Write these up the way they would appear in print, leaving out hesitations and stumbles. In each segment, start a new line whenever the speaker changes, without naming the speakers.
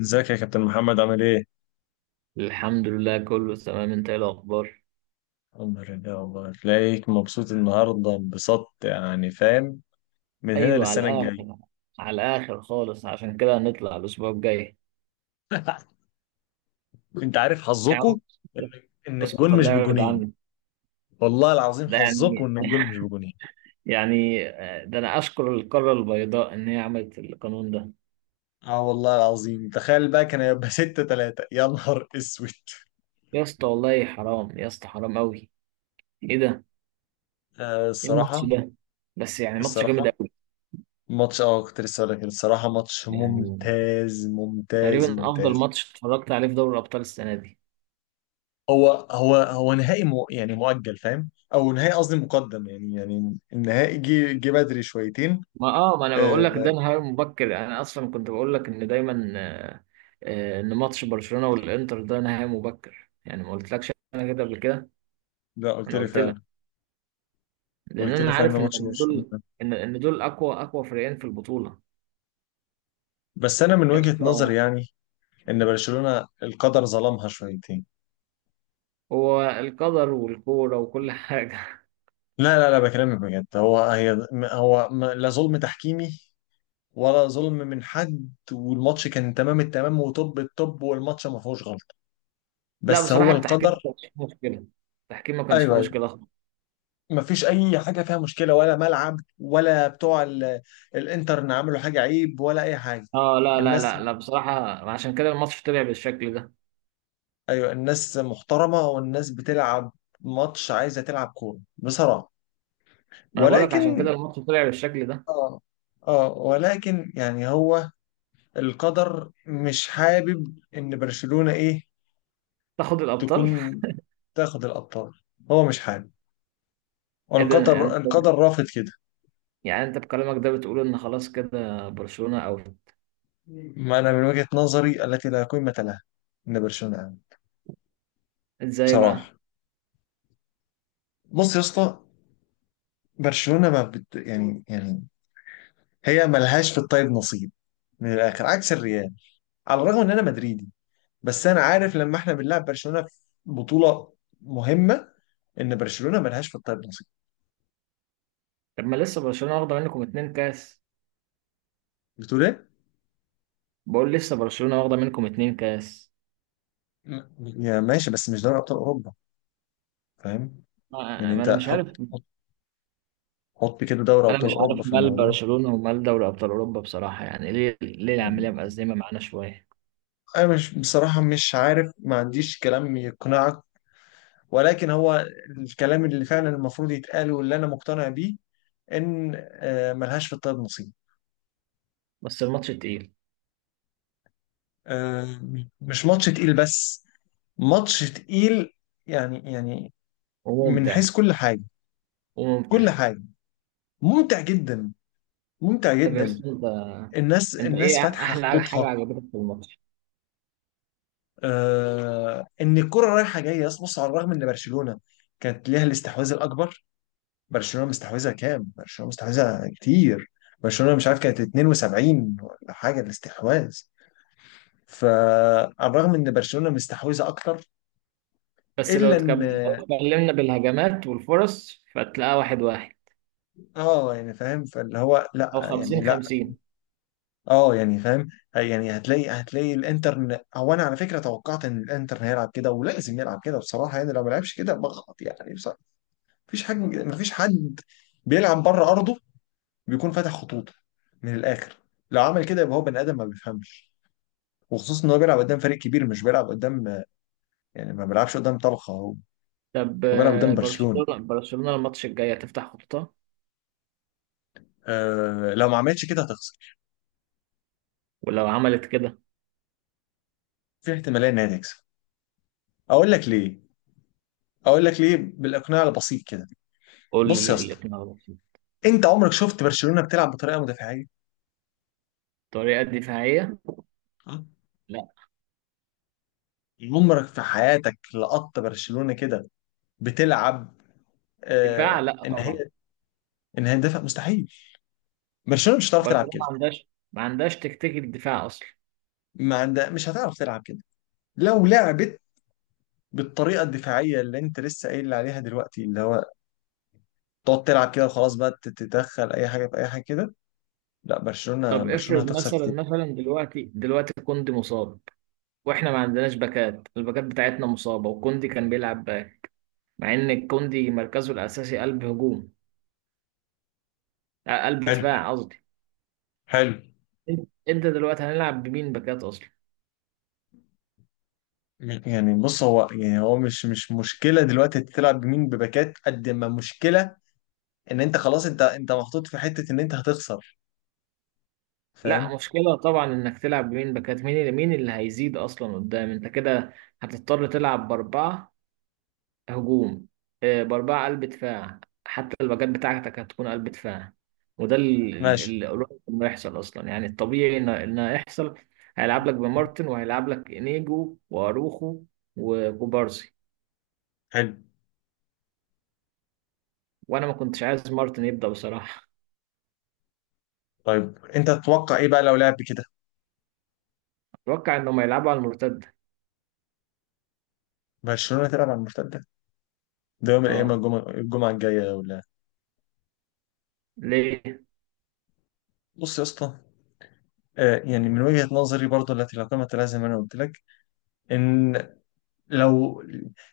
ازيك يا كابتن محمد؟ عامل ايه؟
الحمد لله، كله تمام. انت ايه الاخبار؟
الحمد لله، والله تلاقيك مبسوط النهارده انبساط، يعني فاهم، من هنا
ايوه، على
للسنه الجايه.
الاخر. على الاخر خالص، عشان كده هنطلع الاسبوع الجاي.
انت عارف
يا عم.
حظكم ان
اسكت،
الجون مش
الله يبعد
بجونين.
عني.
والله العظيم
ده
حظكم
يعني
ان الجون مش بجونين.
يعني، ده انا اشكر القاره البيضاء ان هي عملت القانون ده.
اه والله العظيم، تخيل بقى كان هيبقى 6 3، يا نهار اسود.
يا اسطى، والله حرام. يا اسطى، حرام قوي. ايه ده؟
آه
ايه الماتش
الصراحه.
ده؟ بس يعني ماتش جامد
الصراحه
قوي.
ماتش، كنت لسه هقول لك كده. الصراحه ماتش
يعني
ممتاز ممتاز
تقريبا افضل
ممتاز.
ماتش اتفرجت عليه في دوري الابطال السنه دي.
هو نهائي مو يعني مؤجل، فاهم، او نهائي، قصدي مقدم، يعني النهائي جه بدري شويتين.
ما انا بقول
آه.
لك ده نهائي مبكر. يعني انا اصلا كنت بقول لك ان دايما، ان ماتش برشلونة والانتر ده نهائي مبكر. يعني ما قلتلكش انا كده قبل كده؟
لا قلت
انا
لي
قلت
فعلا.
لك. لان
قلت لي
انا
فعلا
عارف
إن
ان
ماتش
إن دول،
برشلونة.
ان دول اقوى اقوى فريقين في البطولة.
بس انا من
يا
وجهة نظري
اسطى.
يعني ان برشلونة القدر ظلمها شويتين.
هو القدر والكورة وكل حاجة.
لا بكلمك بجد. هو هي هو م- لا ظلم تحكيمي ولا ظلم من حد، والماتش كان تمام التمام وطب الطب، والماتش ما فيهوش غلطة.
لا
بس
بصراحة،
هو
التحكيم
القدر.
ما كانش فيه مشكلة. التحكيم ما كانش فيه
ايوه.
مشكلة خالص.
مفيش اي حاجه فيها مشكله، ولا ملعب ولا بتوع الانترن عملوا حاجه عيب ولا اي حاجه.
اه، لا لا
الناس،
لا لا بصراحة. عشان كده الماتش طلع بالشكل ده.
ايوه الناس محترمه، والناس بتلعب ماتش، عايزه تلعب كوره بصراحه.
ما انا بقول لك، عشان
ولكن
كده الماتش طلع بالشكل ده.
اه. اه ولكن يعني هو القدر مش حابب ان برشلونه ايه،
تاخد الابطال.
تكون، تاخد الابطال. هو مش حابب.
ايه ده
والقدر
انت؟
القدر رافض كده.
يعني انت بكلامك ده بتقول ان خلاص كده برشلونة اوت؟
ما انا من وجهه نظري التي لا قيمه لها، ان برشلونه عامل.
ازاي بقى؟
بصراحه، بص يا اسطى، برشلونه ما بت... يعني يعني هي ملهاش في الطيب نصيب، من الاخر، عكس الريال. على الرغم ان انا مدريدي، بس انا عارف لما احنا بنلعب برشلونه في بطوله مهمه ان برشلونه ملهاش في الطيب نصيب.
طب ما لسه برشلونة واخدة منكم اتنين كاس.
بتقول ايه؟
بقول لسه برشلونة واخدة منكم اتنين كاس.
يا ماشي، بس مش دوري ابطال اوروبا، فاهم؟ يعني
ما
انت
انا مش عارف.
حط، حط حط كده دوري
انا
ابطال
مش
اوروبا
عارف
في
مال
الموضوع.
برشلونة ومال دوري ابطال اوروبا بصراحة، يعني ليه العملية
يعني
مأزمة معانا شوية.
انا مش بصراحه مش عارف، ما عنديش كلام يقنعك، ولكن هو الكلام اللي فعلا المفروض يتقال واللي انا مقتنع بيه ان ملهاش في الطب نصيب.
بس الماتش تقيل.
آه، مش ماتش تقيل بس، ماتش تقيل يعني من
وممتع.
حيث كل حاجة، كل
وممتع.
حاجة. ممتع جدا، ممتع
طب يا
جدا.
اسطى، انت
الناس،
انت
الناس
ايه
فاتحة
احلى حاجة
خطوطها.
عجبتك في الماتش؟
آه، ان الكرة رايحة جاية. أصل بص، على الرغم ان برشلونة كانت ليها الاستحواذ الأكبر. برشلونة مستحوذة كام؟ برشلونة مستحوذة كتير. برشلونة مش عارف كانت 72 ولا حاجة الاستحواذ. فعلى الرغم ان برشلونة مستحوذة أكتر،
بس لو
إلا ان،
لو اتكلمنا بالهجمات والفرص فتلاقيها واحد واحد،
اه يعني فاهم، فاللي هو لا
او
يعني
خمسين
لا.
خمسين.
اه يعني فاهم. يعني هتلاقي الانتر، هو انا على فكره توقعت ان الانتر هيلعب كده، ولازم يلعب كده بصراحه يعني. لو ما لعبش كده بغلط يعني بصراحه. مفيش حد بيلعب بره ارضه بيكون فاتح خطوطه، من الاخر. لو عمل كده يبقى هو بني ادم ما بيفهمش، وخصوصا ان هو بيلعب قدام فريق كبير، مش بيلعب قدام، يعني ما بيلعبش قدام طلخه. هو
طب
بيلعب قدام برشلونه.
برشلونة الماتش الجاي هتفتح خطوطها؟
آه لو ما عملتش كده هتخسر.
ولو عملت كده.
في احتماليه ان هي تكسب. اقول لك ليه. اقول لك ليه بالاقناع البسيط كده.
قول لي
بص
ليه
يا اسطى،
اللي على بسيط.
انت عمرك شفت برشلونة بتلعب بطريقة مدافعية؟
طريقة دفاعية.
آه.
لا،
عمرك في حياتك لقطت برشلونة كده بتلعب
دفاع،
آه
لا
ان
طبعا.
هي، ان هي تدافع؟ مستحيل. برشلونة مش هتعرف تلعب
برشلونة ما
كده،
عندهاش، ما عندهاش تكتيك الدفاع اصلا.
ما عندها، مش هتعرف تلعب كده. لو لعبت بالطريقة الدفاعية اللي انت لسه قايل لي عليها دلوقتي، اللي هو تقعد تلعب كده وخلاص بقى تتدخل اي حاجة في اي حاجة كده، لا، برشلونة
طب
برشلونة
افرض
هتخسر
مثلا
كتير.
مثلا دلوقتي كوندي مصاب. واحنا ما عندناش باكات، الباكات بتاعتنا مصابة، وكوندي كان بيلعب باك. مع ان كوندي مركزه الاساسي قلب هجوم. قلب
حلو،
دفاع قصدي.
حلو.
انت دلوقتي هنلعب بمين باكات اصلا؟
يعني بص، هو يعني هو مش مشكلة دلوقتي تلعب بمين بباكات، قد ما مشكلة ان انت خلاص، انت محطوط في حتة ان انت هتخسر،
لا،
فاهم؟
مشكلة طبعا انك تلعب بمين باكات. مين اللي هيزيد اصلا قدام انت كده. هتضطر تلعب باربعة. هجوم. باربعة قلب دفاع. حتى الباكات بتاعتك هتكون قلب دفاع. وده
ماشي.
اللي قريب انه يحصل اصلا، يعني الطبيعي ان انه يحصل. هيلعب لك بمارتن وهيلعب لك انيجو واروخو، وكوبارسي.
حلو.
وانا ما كنتش عايز مارتن يبدأ بصراحة.
طيب انت تتوقع ايه بقى لو لعب كده؟
اتوقع انهم هيلعبوا على المرتدة.
برشلونة تلعب على المرتدة ده يوم الايام
اه.
الجمعة، الجاية ولا؟
ليه.
بص يا اسطى، آه، يعني من وجهة نظري برضو التي لا قيمة لها، زي ما انا قلت لك، ان لو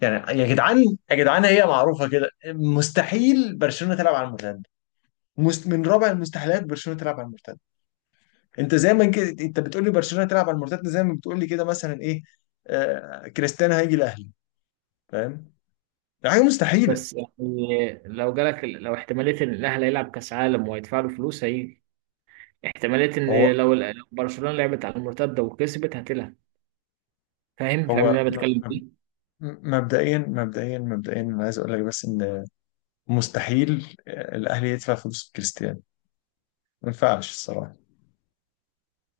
يعني يا جدعان هي معروفة كده، مستحيل برشلونة تلعب على المرتدة. من رابع المستحيلات برشلونة تلعب على المرتدة. انت زي ما كده انت بتقول لي برشلونة تلعب على المرتدة، زي ما بتقول لي كده مثلا ايه، آه كريستيانو هيجي الاهلي. فاهم؟ دي حاجه مستحيله.
بس يعني لو جالك، لو احتمالية ان الاهلي هيلعب كاس عالم وهيدفع له فلوس، هيجي. احتمالية ان
هو
لو برشلونة لعبت على المرتدة وكسبت هتلعب. فاهم اللي
هو
انا بتكلم
م- م-
فيه؟
مبدئيا مبدئيا انا عايز اقول لك بس ان مستحيل الاهلي يدفع فلوس كريستيانو. ما ينفعش الصراحه.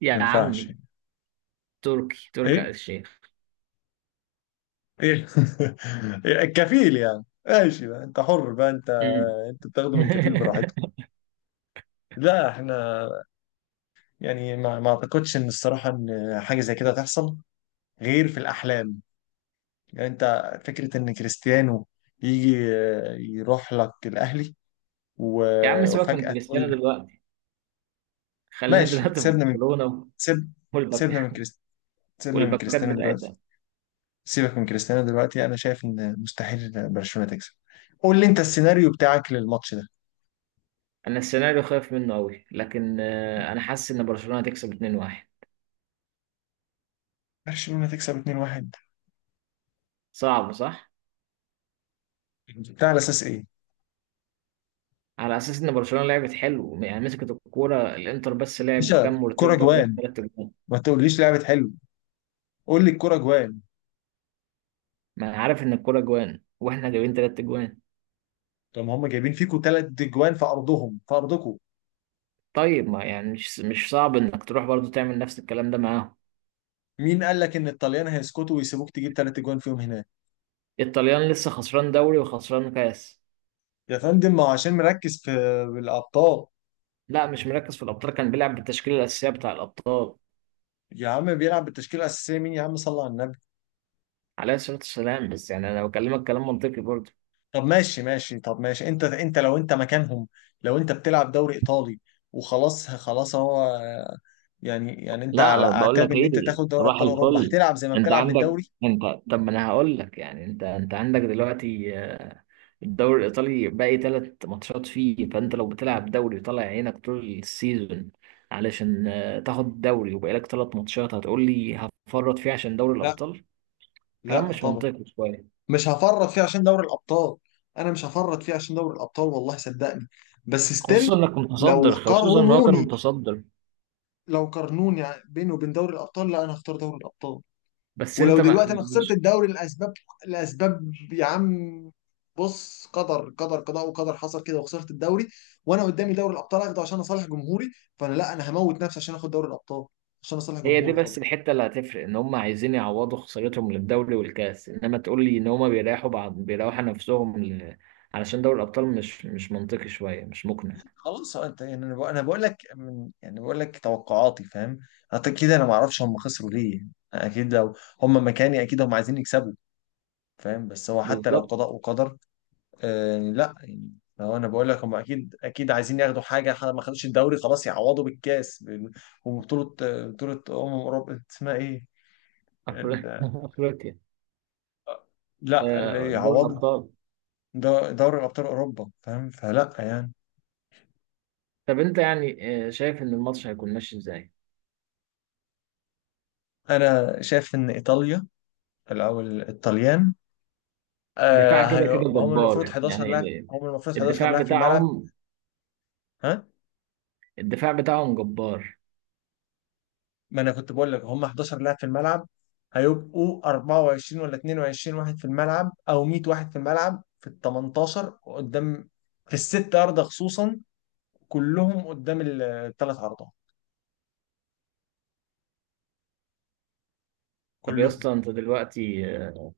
يا
ما ينفعش
عمي.
يعني.
تركي آل
ايه؟
الشيخ.
ايه؟ إيه؟ الكفيل يعني؟ ماشي بقى، انت حر بقى. انت
مم.
انت بتاخده من كفيل براحتك. لا احنا يعني ما اعتقدش ان الصراحه ان حاجه زي كده تحصل غير في الاحلام. يعني انت فكره ان كريستيانو يجي يروح لك الاهلي
يا عم، سيبك من
وفجأة تقول
كريستيانو
لي.
دلوقتي. خلينا
ماشي،
دلوقتي في
سيبنا من،
برشلونة.
سيب،
والباك.
سيبنا من سيبنا من
والباكات
كريستيانو دلوقتي.
بتاعتها.
سيبك من كريستيانو دلوقتي. انا شايف ان مستحيل برشلونة تكسب. قول لي انت السيناريو بتاعك للماتش ده.
انا السيناريو خايف منه قوي، لكن انا حاسس ان برشلونة هتكسب 2-1.
برشلونة تكسب 2-1؟
صعب، صح؟
بتاع على اساس ايه؟
على اساس ان برشلونه لعبت حلو، يعني مسكت الكوره، الانتر بس لعب
باشا
كام
كرة
مرتده جاب
جوان!
ثلاث اجوان.
ما تقوليش لعبة حلو، قول لي الكرة جوان.
ما انا عارف ان الكوره جوان، واحنا جايبين ثلاث اجوان.
طب ما هم جايبين فيكوا ثلاث جوان في ارضهم، في ارضكوا.
طيب ما يعني مش صعب انك تروح برضو تعمل نفس الكلام ده معاهم.
مين قال لك ان الطليان هيسكتوا ويسيبوك تجيب ثلاث جوان فيهم هناك؟
الطليان لسه خسران دوري وخسران كاس.
يا فندم ما هو عشان مركز في الابطال.
لا، مش مركز في الابطال، كان بيلعب بالتشكيله الاساسيه بتاع الابطال.
يا عم بيلعب بالتشكيله الاساسيه مين، يا عم صلى على النبي.
عليه الصلاه والسلام، بس يعني انا بكلمك كلام منطقي برضو.
طب ماشي ماشي، طب ماشي، انت، انت لو انت مكانهم، لو انت بتلعب دوري ايطالي وخلاص، خلاص هو يعني انت على
لا، بقول
اعتاب
لك
ان انت
ايه،
تاخد دوري
صباح
ابطال اوروبا،
الفل.
هتلعب زي ما
انت
بتلعب
عندك.
بالدوري؟
انت. طب ما انا هقول لك، يعني انت عندك دلوقتي، الدوري الإيطالي باقي تلات ماتشات فيه، فأنت لو بتلعب دوري وطالع عينك طول السيزون، علشان تاخد الدوري وبقالك تلات ماتشات، هتقول لي هفرط فيه عشان دوري
لا،
الأبطال؟ كلام
لا
مش
طبعا.
منطقي شوية.
مش هفرط فيه عشان دوري الابطال. انا مش هفرط فيه عشان دوري الابطال والله صدقني. بس ستيل
خصوصا إنك متصدر،
لو
خصوصا إن هو كان
قارنوني،
متصدر.
لو قارنوني بينه وبين دوري الابطال، لا انا هختار دوري الابطال.
بس
ولو
أنت ما
دلوقتي انا خسرت
مش.
الدوري لاسباب، لاسباب يا عم، بص، قدر قدر، قضاء وقدر حصل كده وخسرت الدوري، وانا قدامي دوري الابطال اخده عشان اصالح جمهوري، فانا لا، انا هموت نفسي عشان اخد دوري الابطال عشان اصالح
هي دي
جمهوري طبعا.
بس الحتة اللي هتفرق، إن هم عايزين يعوضوا خسارتهم للدوري والكاس، إنما تقول لي إن هم بيريحوا بعض بيريحوا نفسهم علشان دوري الأبطال مش منطقي شوية، مش مقنع.
خلاص. هو انت يعني، انا بقول، أنا بقول لك من، يعني بقول لك توقعاتي، فاهم؟ حتى كده انا ما اعرفش هم خسروا ليه. يعني اكيد لو هم مكاني اكيد هم عايزين يكسبوا، فاهم؟ بس هو حتى لو
بالظبط.
قضاء وقدر، آه لا يعني هو انا بقول لك هم اكيد اكيد عايزين ياخدوا حاجه. ما خدوش الدوري خلاص، يعوضوا بالكاس، وبطوله، آه، بطوله اوروبا اسمها ايه؟
أفر-
ال-
أفريقيا.
لا اللي
دوري
يعوضوا
الأبطال.
دوري ابطال اوروبا، فاهم؟ فلا يعني.
طب أنت يعني، شايف إن الماتش هيكون ماشي إزاي؟
انا شايف ان ايطاليا او الطليان،
الدفاع
آه
كده كده
هم المفروض
جبار،
11
يعني
لاعب، هم المفروض 11
الدفاع
لاعب في الملعب.
بتاعهم.
ها.
الدفاع بتاعهم جبار.
ما انا كنت بقول لك هم 11 لاعب في الملعب، هيبقوا 24 ولا 22 واحد في الملعب، او 100 واحد في الملعب في ال 18 قدام، في الست عرضة خصوصا، كلهم قدام الثلاث عرضات،
طب يا
كلهم.
اسطى، أنت دلوقتي،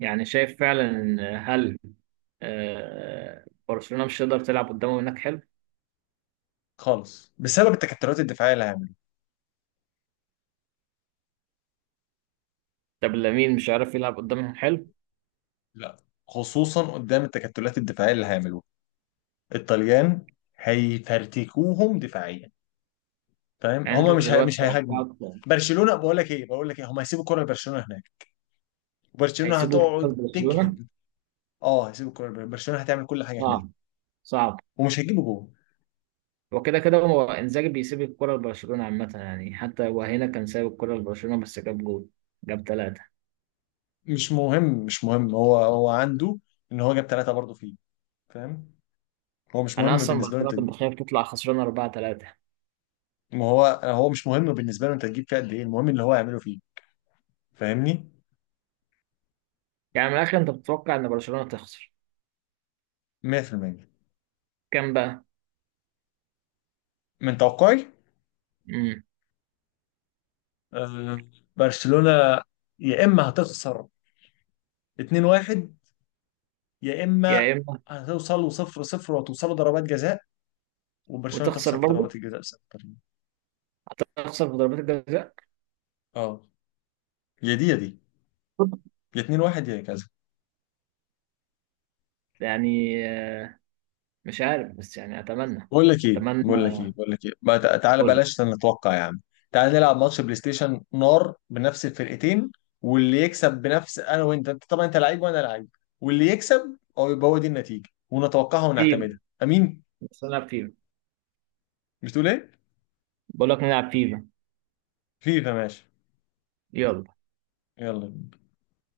يعني شايف فعلا إن، هل، برشلونة مش هتقدر تلعب قدامهم هناك، حلو؟
خالص، بسبب التكتلات الدفاعية اللي هيعملوها.
طب لامين مش عارف يلعب قدامهم، حلو؟
لا، خصوصا قدام التكتلات الدفاعية اللي هيعملوها الطليان، هيفرتكوهم دفاعيا، فاهم؟
يعني أنت
هم
دلوقتي
مش هيهاجموا
توقعك،
برشلونة. بقول لك ايه، بقول لك ايه، هم هيسيبوا الكرة لبرشلونة هناك، وبرشلونة
هيسيبوا
هتقعد
الكورة لبرشلونة؟
تجهد. اه هيسيب الكوره لبرشلونه. برشلونة هتعمل كل حاجه هناك
صعب. صعب.
ومش هيجيبه جول.
وكده كده كده هو انزاجي بيسيب الكرة لبرشلونة عامة، يعني حتى وهنا كان سايب الكرة لبرشلونة بس جاب جول. جاب ثلاثة.
مش مهم، مش مهم. هو عنده ان هو جاب ثلاثه برضه فيه، فاهم؟ هو مش
أنا
مهم
أصلا
بالنسبه له انت
برشلونة كنت
تجيب.
بخاف تطلع خسرانة 4-3.
ما هو هو مش مهم بالنسبه له انت تجيب فيه قد ايه، المهم اللي هو هيعمله فيه، فاهمني؟
يعني من الآخر أنت بتتوقع إن برشلونة تخسر؟
100%،
كام بقى؟
من توقعي.
امم.
آه، برشلونه يا اما هتخسر 2-1، يا
يا
اما
إما.
هتوصلوا 0-0 وتوصلوا ضربات جزاء، وبرشلونه
وتخسر
تخسر في
برضه.
ضربات الجزاء بسبب التمرير.
هتخسر في ضربات الجزاء.
اه، يا دي يا دي، يا 2-1 يا كذا.
يعني، آه، مش عارف، بس يعني أتمنى.
بقول لك ايه
أتمنى.
بقول لك ايه بقول لك ايه ما تع- تعالى
فولا.
بلاش نتوقع يا عم. تعالى نلعب ماتش بلاي ستيشن نار بنفس الفرقتين، واللي يكسب بنفس، انا وانت، انت طبعا انت لعيب وانا لعيب، واللي يكسب او يبقى هو دي النتيجه ونتوقعها
فيفا.
ونعتمدها، امين.
بس نلعب فيفا.
بتقول ايه؟
بقول لك نلعب فيفا.
فيفا، ماشي،
يلا.
يلا.